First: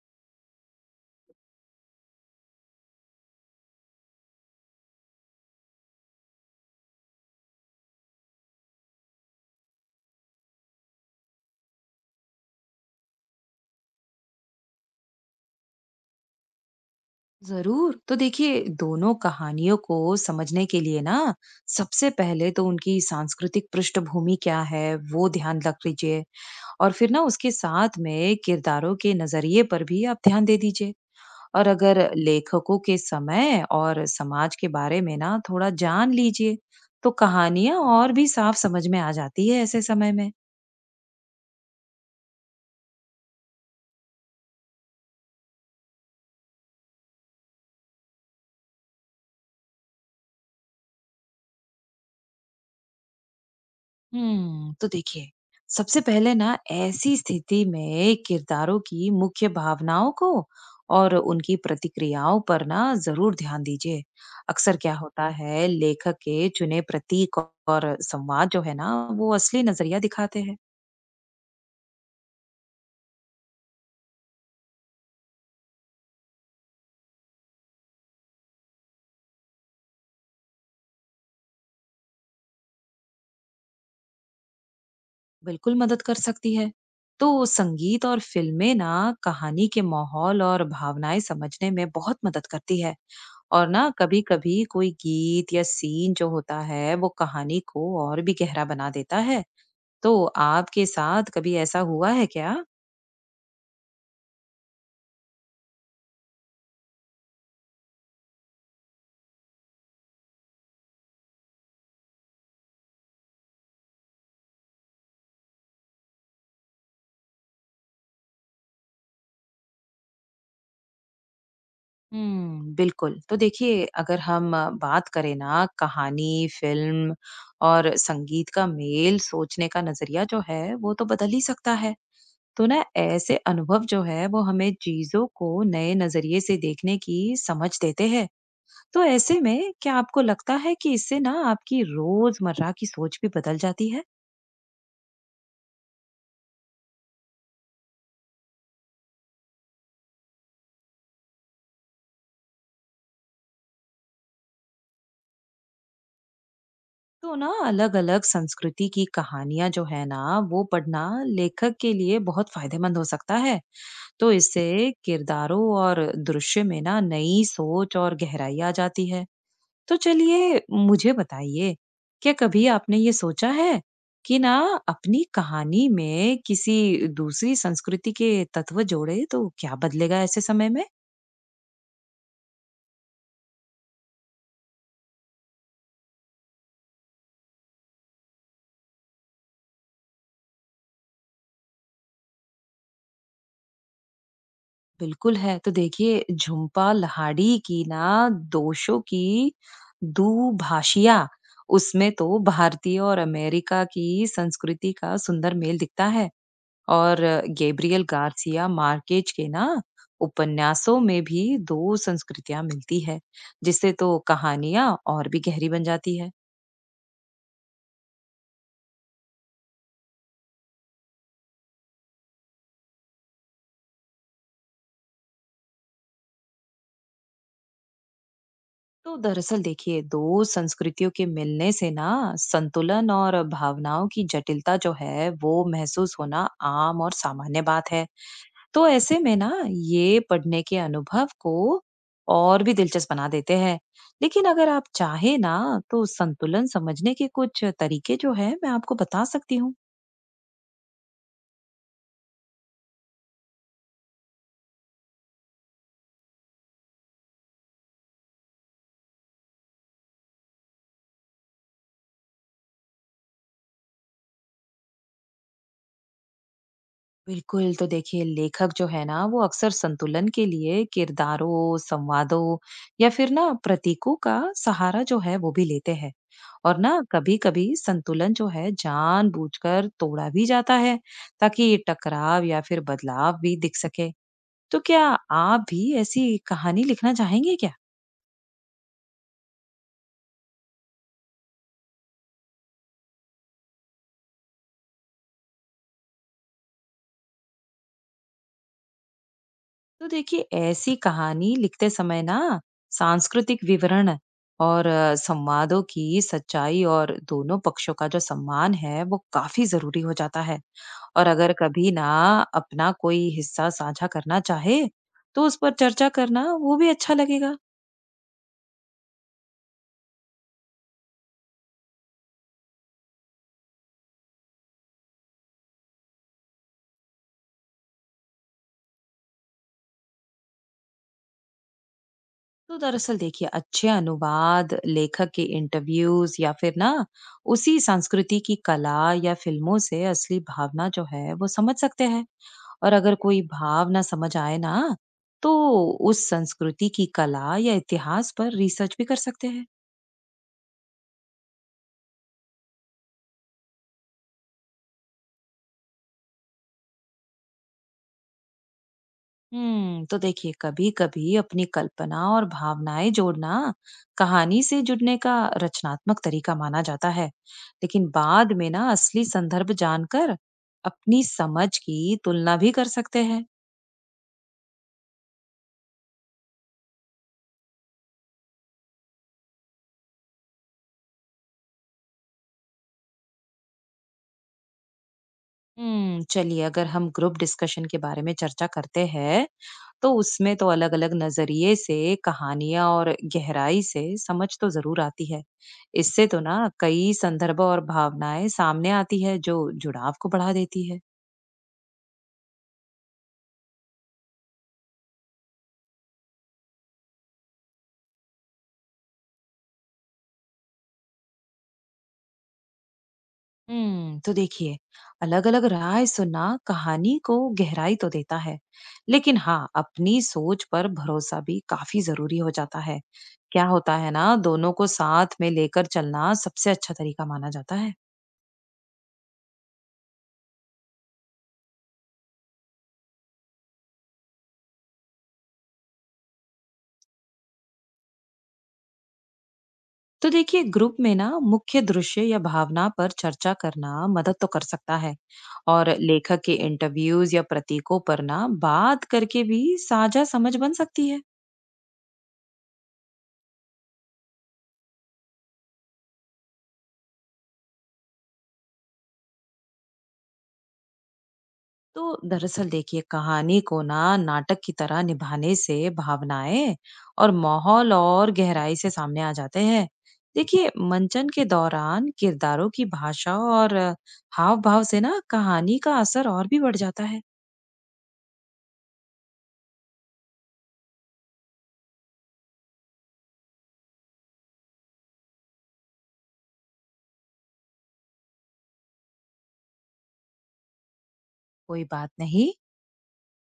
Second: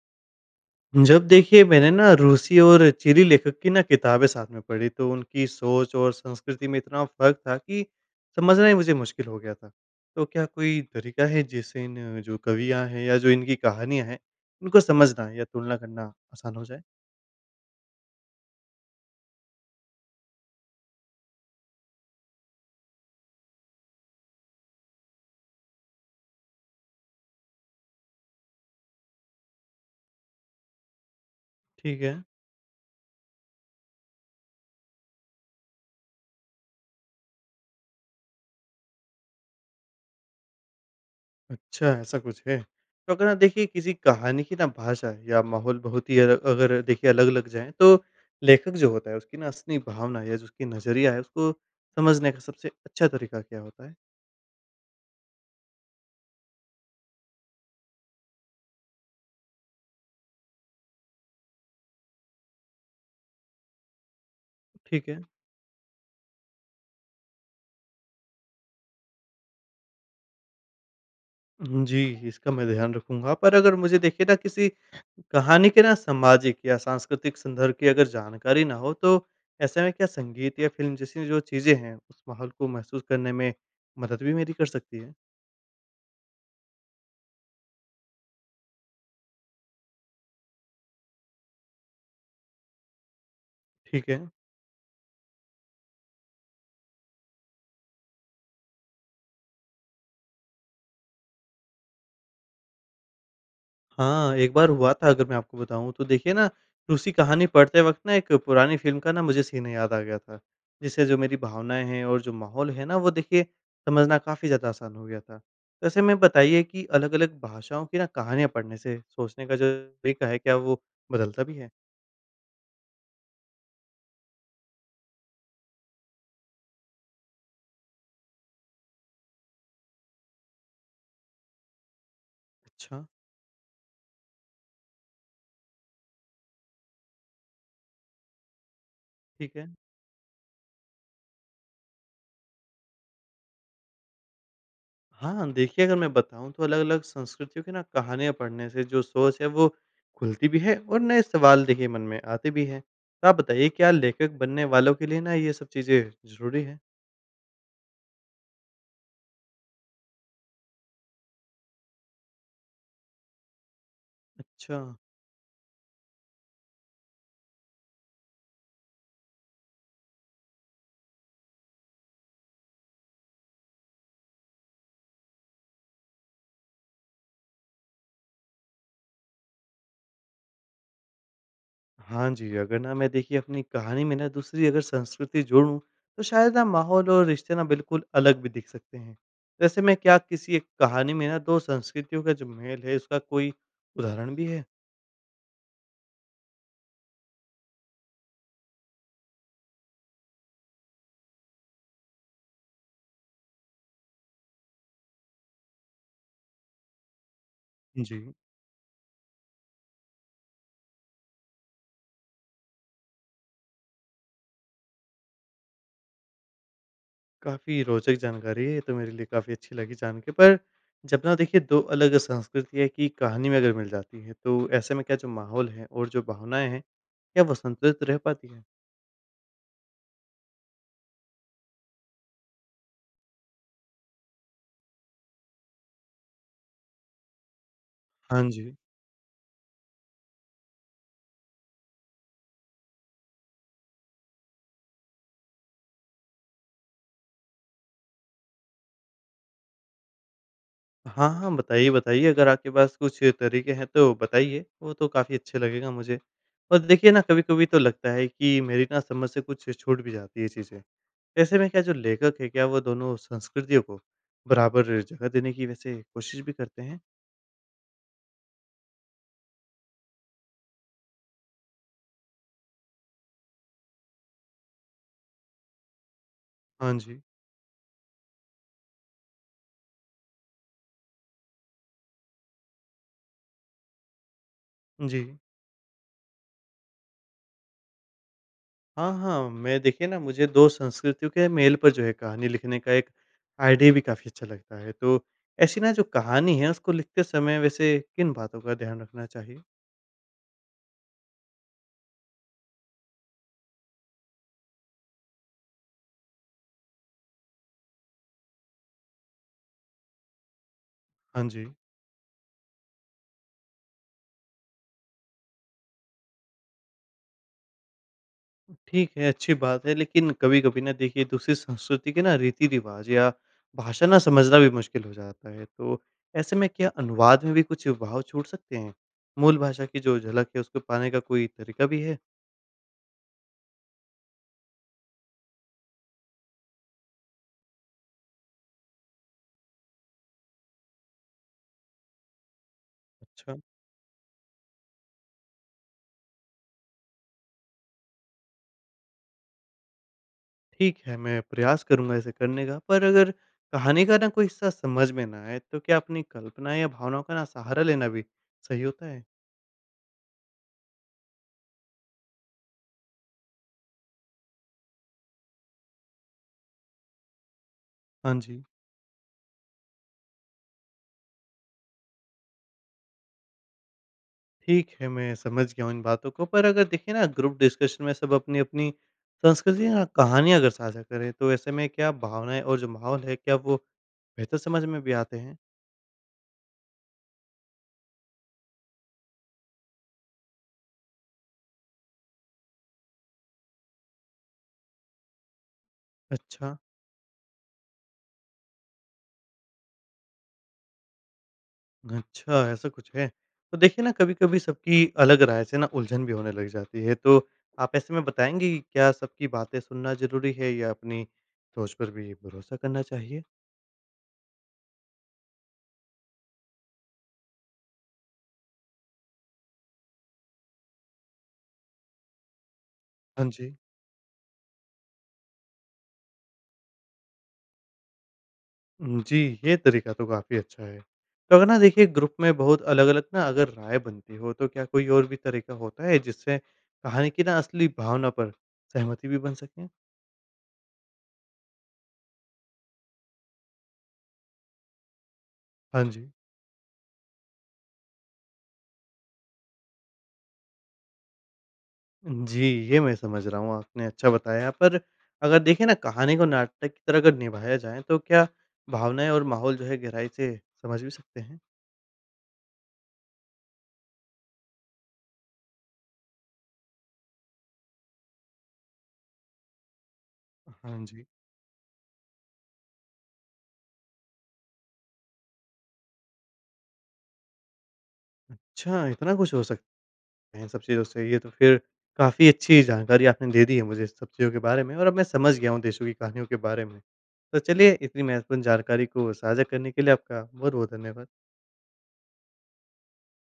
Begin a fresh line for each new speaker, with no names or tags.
जब देखिए मैंने ना रूसी और चीनी लेखक की ना किताबें साथ में पढ़ी तो उनकी सोच और संस्कृति में इतना फर्क था कि समझना ही मुझे मुश्किल हो गया था। तो क्या कोई तरीका है जिससे इन जो कवियाँ हैं या जो इनकी कहानियाँ हैं इनको समझना या तुलना करना आसान हो जाए?
जरूर तो देखिए दोनों कहानियों को समझने के लिए ना सबसे पहले तो उनकी सांस्कृतिक पृष्ठभूमि क्या है वो ध्यान रख लीजिए और फिर ना उसके साथ में किरदारों के नजरिए पर भी आप ध्यान दे दीजिए और
ठीक
अगर
है।
लेखकों के समय और समाज के बारे में ना थोड़ा जान लीजिए तो कहानियां और भी साफ समझ में आ जाती है ऐसे समय में।
अच्छा ऐसा कुछ है। तो अगर ना देखिए किसी कहानी की ना भाषा या माहौल बहुत ही अलग अगर देखिए अलग लग जाए तो लेखक जो होता है उसकी ना असली भावना या जो उसकी नजरिया है उसको समझने का सबसे अच्छा तरीका क्या होता है?
तो देखिए सबसे पहले ना ऐसी स्थिति में किरदारों की मुख्य भावनाओं को और उनकी प्रतिक्रियाओं पर ना जरूर ध्यान दीजिए। अक्सर क्या
ठीक है।
होता है लेखक के चुने प्रतीक और संवाद जो है ना वो असली नजरिया दिखाते हैं।
हुँ, जी, इसका मैं ध्यान रखूँगा, पर अगर मुझे देखिए ना किसी कहानी के ना सामाजिक या सांस्कृतिक संदर्भ की अगर जानकारी ना हो, तो ऐसे में क्या संगीत या फ़िल्म जैसी जो चीज़ें हैं, उस माहौल को महसूस करने में मदद भी मेरी कर सकती है?
बिल्कुल मदद कर सकती है। तो संगीत और फिल्में ना कहानी के माहौल और भावनाएं समझने में बहुत मदद करती है और ना
ठीक है।
कभी-कभी कोई गीत या सीन जो होता है, वो कहानी को और भी गहरा बना देता है। तो आपके साथ कभी ऐसा हुआ है क्या?
हाँ, एक बार हुआ था अगर मैं आपको बताऊँ तो देखिए ना, रूसी कहानी पढ़ते वक़्त ना एक पुरानी फ़िल्म का ना मुझे सीन याद आ गया था। जिससे जो मेरी भावनाएँ हैं और जो माहौल है ना, वो देखिए समझना काफ़ी ज़्यादा आसान हो गया था। तो ऐसे में बताइए कि अलग-अलग भाषाओं की ना कहानियाँ पढ़ने से सोचने का जो तरीका है, क्या वो बदलता भी है?
हुँ, बिल्कुल। तो देखिए, अगर हम बात करें ना कहानी, फ़िल्म और संगीत का मेल सोचने का नज़रिया जो है, वो तो बदल ही सकता है। तो ना
अच्छा,
ऐसे अनुभव जो है, वो हमें चीज़ों को नए नज़रिए से देखने की समझ देते हैं। तो ऐसे
ठीक है।
में क्या आपको लगता है कि इससे ना आपकी रोजमर्रा की सोच भी बदल जाती है?
हाँ, देखिए अगर मैं बताऊँ तो अलग-अलग संस्कृतियों की ना कहानियाँ पढ़ने से जो सोच है वो खुलती भी है और नए सवाल देखिए मन में आते भी हैं। तो आप बताइए क्या लेखक बनने वालों के लिए ना ये सब चीज़ें ज़रूरी है?
तो ना अलग-अलग संस्कृति की कहानियां जो है ना वो पढ़ना लेखक के लिए बहुत फायदेमंद हो सकता है। तो इससे
अच्छा।
किरदारों और दृश्य में ना नई सोच और गहराई आ जाती है। तो चलिए मुझे बताइए, क्या कभी आपने ये सोचा है कि ना अपनी कहानी में किसी दूसरी संस्कृति के तत्व जोड़े तो क्या बदलेगा ऐसे समय में?
हाँ जी, अगर ना मैं देखिए अपनी कहानी में ना दूसरी अगर संस्कृति जोड़ूँ तो शायद ना माहौल और रिश्ते ना बिल्कुल अलग भी दिख सकते हैं। वैसे मैं क्या किसी एक कहानी में ना 2 संस्कृतियों का जो मेल है उसका कोई उदाहरण भी है?
बिल्कुल है। तो देखिए झुम्पा लाहिड़ी की ना दोषों की दुभाषिया उसमें तो भारतीय और अमेरिका की संस्कृति का सुंदर मेल दिखता है। और गैब्रियल
जी।
गार्सिया मार्केज के ना उपन्यासों में भी 2 संस्कृतियाँ मिलती है, जिससे तो कहानियाँ और भी गहरी बन जाती है।
काफ़ी रोचक जानकारी है, ये तो मेरे लिए काफ़ी अच्छी लगी जान के। पर जब ना देखिए 2 अलग संस्कृतियाँ की कहानी में अगर मिल जाती है, तो ऐसे में क्या जो माहौल है और जो भावनाएँ हैं, क्या वो संतुलित रह पाती हैं?
तो दरअसल देखिए दो संस्कृतियों के मिलने से ना संतुलन और भावनाओं की जटिलता जो है वो महसूस होना आम और सामान्य बात है।
हाँ जी।
तो ऐसे में ना ये पढ़ने के अनुभव को और भी दिलचस्प बना देते हैं। लेकिन अगर आप चाहे ना तो संतुलन समझने के कुछ तरीके जो है मैं आपको बता सकती हूँ।
हाँ, हाँ, बताइए, बताइए अगर आपके पास कुछ तरीके हैं तो बताइए, वो तो काफ़ी अच्छे लगेगा मुझे। और देखिए ना कभी-कभी तो लगता है कि मेरी ना समझ से कुछ छूट भी जाती है चीज़ें। ऐसे में क्या जो लेखक है, क्या वो दोनों संस्कृतियों को बराबर जगह देने की वैसे कोशिश भी करते हैं?
बिल्कुल, तो देखिए लेखक जो है ना वो अक्सर संतुलन के लिए किरदारों, संवादों या फिर ना प्रतीकों का सहारा जो है वो भी लेते हैं। और
हाँ
ना
जी।
कभी-कभी संतुलन जो है जानबूझकर तोड़ा भी जाता है ताकि टकराव या फिर बदलाव भी दिख सके। तो क्या
जी।
आप भी ऐसी कहानी लिखना चाहेंगे क्या?
हाँ, हाँ। मैं देखिए ना मुझे 2 संस्कृतियों के मेल पर जो है कहानी लिखने का एक आइडिया भी काफ़ी अच्छा लगता है। तो ऐसी ना जो कहानी है उसको लिखते समय वैसे किन बातों का ध्यान रखना चाहिए?
तो देखिए ऐसी कहानी लिखते समय ना सांस्कृतिक विवरण और संवादों की सच्चाई और दोनों पक्षों का जो सम्मान है वो काफी जरूरी हो जाता है। और
हाँ
अगर
जी।
कभी ना अपना कोई हिस्सा साझा करना चाहे तो उस पर चर्चा करना वो भी अच्छा लगेगा।
ठीक है, अच्छी बात है लेकिन कभी-कभी ना देखिए दूसरी संस्कृति के ना रीति-रिवाज़ या भाषा ना समझना भी मुश्किल हो जाता है। तो ऐसे में क्या अनुवाद में भी कुछ भाव छूट सकते हैं? मूल भाषा की जो झलक है उसको पाने का कोई तरीका भी है?
तो दरअसल देखिए अच्छे अनुवाद लेखक के इंटरव्यूज या फिर ना उसी संस्कृति की कला या फिल्मों से असली भावना जो है वो समझ सकते हैं। और अगर कोई
अच्छा।
भाव ना समझ आए ना, तो उस संस्कृति की कला या इतिहास पर रिसर्च भी कर सकते हैं।
ठीक है, मैं प्रयास करूँगा इसे करने का, पर अगर कहानी का ना कोई हिस्सा समझ में ना आए, तो क्या अपनी कल्पना या भावनाओं का ना सहारा लेना भी सही होता है?
तो देखिए कभी कभी अपनी कल्पना और भावनाएं जोड़ना कहानी से जुड़ने का रचनात्मक तरीका माना जाता है। लेकिन
हाँ
बाद
जी।
में ना असली संदर्भ जानकर अपनी समझ की तुलना भी कर सकते हैं।
ठीक है, मैं समझ गया हूँ इन बातों को, पर अगर देखिए ना ग्रुप डिस्कशन में सब अपनी-अपनी संस्कृति या कहानियाँ अगर साझा करें, तो ऐसे में क्या भावनाएँ और जो माहौल है, क्या वो बेहतर समझ में भी आते हैं?
चलिए अगर हम ग्रुप डिस्कशन के बारे में चर्चा करते हैं तो उसमें तो अलग-अलग नज़रिए से, कहानियाँ और गहराई से समझ तो ज़रूर आती है। इससे तो ना
अच्छा।
कई संदर्भ और भावनाएँ सामने आती है जो जुड़ाव को बढ़ा देती है।
अच्छा, ऐसा कुछ है? तो देखिए ना, कभी-कभी सबकी अलग राय से ना उलझन भी होने लग जाती है। तो आप ऐसे में बताएँगे कि क्या सबकी बातें सुनना ज़रूरी है या अपनी सोच पर भी भरोसा करना चाहिए?
तो देखिए अलग-अलग राय सुनना कहानी को गहराई तो देता है लेकिन हाँ अपनी सोच पर भरोसा भी काफी जरूरी हो जाता है।
हाँ
क्या
जी।
होता है ना दोनों को साथ में लेकर चलना सबसे अच्छा तरीका माना जाता है।
जी, ये तरीका तो काफ़ी अच्छा है। तो अगर ना देखिए ग्रुप में बहुत अलग-अलग ना अगर राय बनती हो, तो क्या कोई और भी तरीका होता है जिससे कहानी की ना असली भावना पर सहमति भी बन सके?
तो देखिए ग्रुप में ना मुख्य दृश्य या भावना पर चर्चा करना मदद तो कर सकता है। और
हाँ जी।
लेखक के इंटरव्यूज या प्रतीकों पर ना बात करके भी साझा समझ बन सकती है।
जी, ये मैं समझ रहा हूँ, आपने अच्छा बताया। पर अगर देखें ना कहानी को नाटक की तरह अगर निभाया जाए तो क्या भावनाएँ और माहौल जो है गहराई से समझ भी सकते हैं?
तो दरअसल देखिए कहानी को ना नाटक की तरह निभाने से भावनाएं और माहौल और गहराई से सामने आ जाते हैं। देखिए
हाँ जी।
मंचन के दौरान किरदारों की भाषा और हाव भाव से ना कहानी का असर और भी बढ़ जाता है।
अच्छा, इतना कुछ हो सकता है इन सब चीज़ों से। ये तो फिर काफ़ी अच्छी जानकारी आपने दे दी है मुझे इस सब चीज़ों के बारे में और अब मैं समझ गया हूँ देशों की कहानियों के बारे में। तो चलिए इतनी महत्वपूर्ण जानकारी को साझा करने के लिए आपका बहुत-बहुत धन्यवाद।
कोई बात नहीं।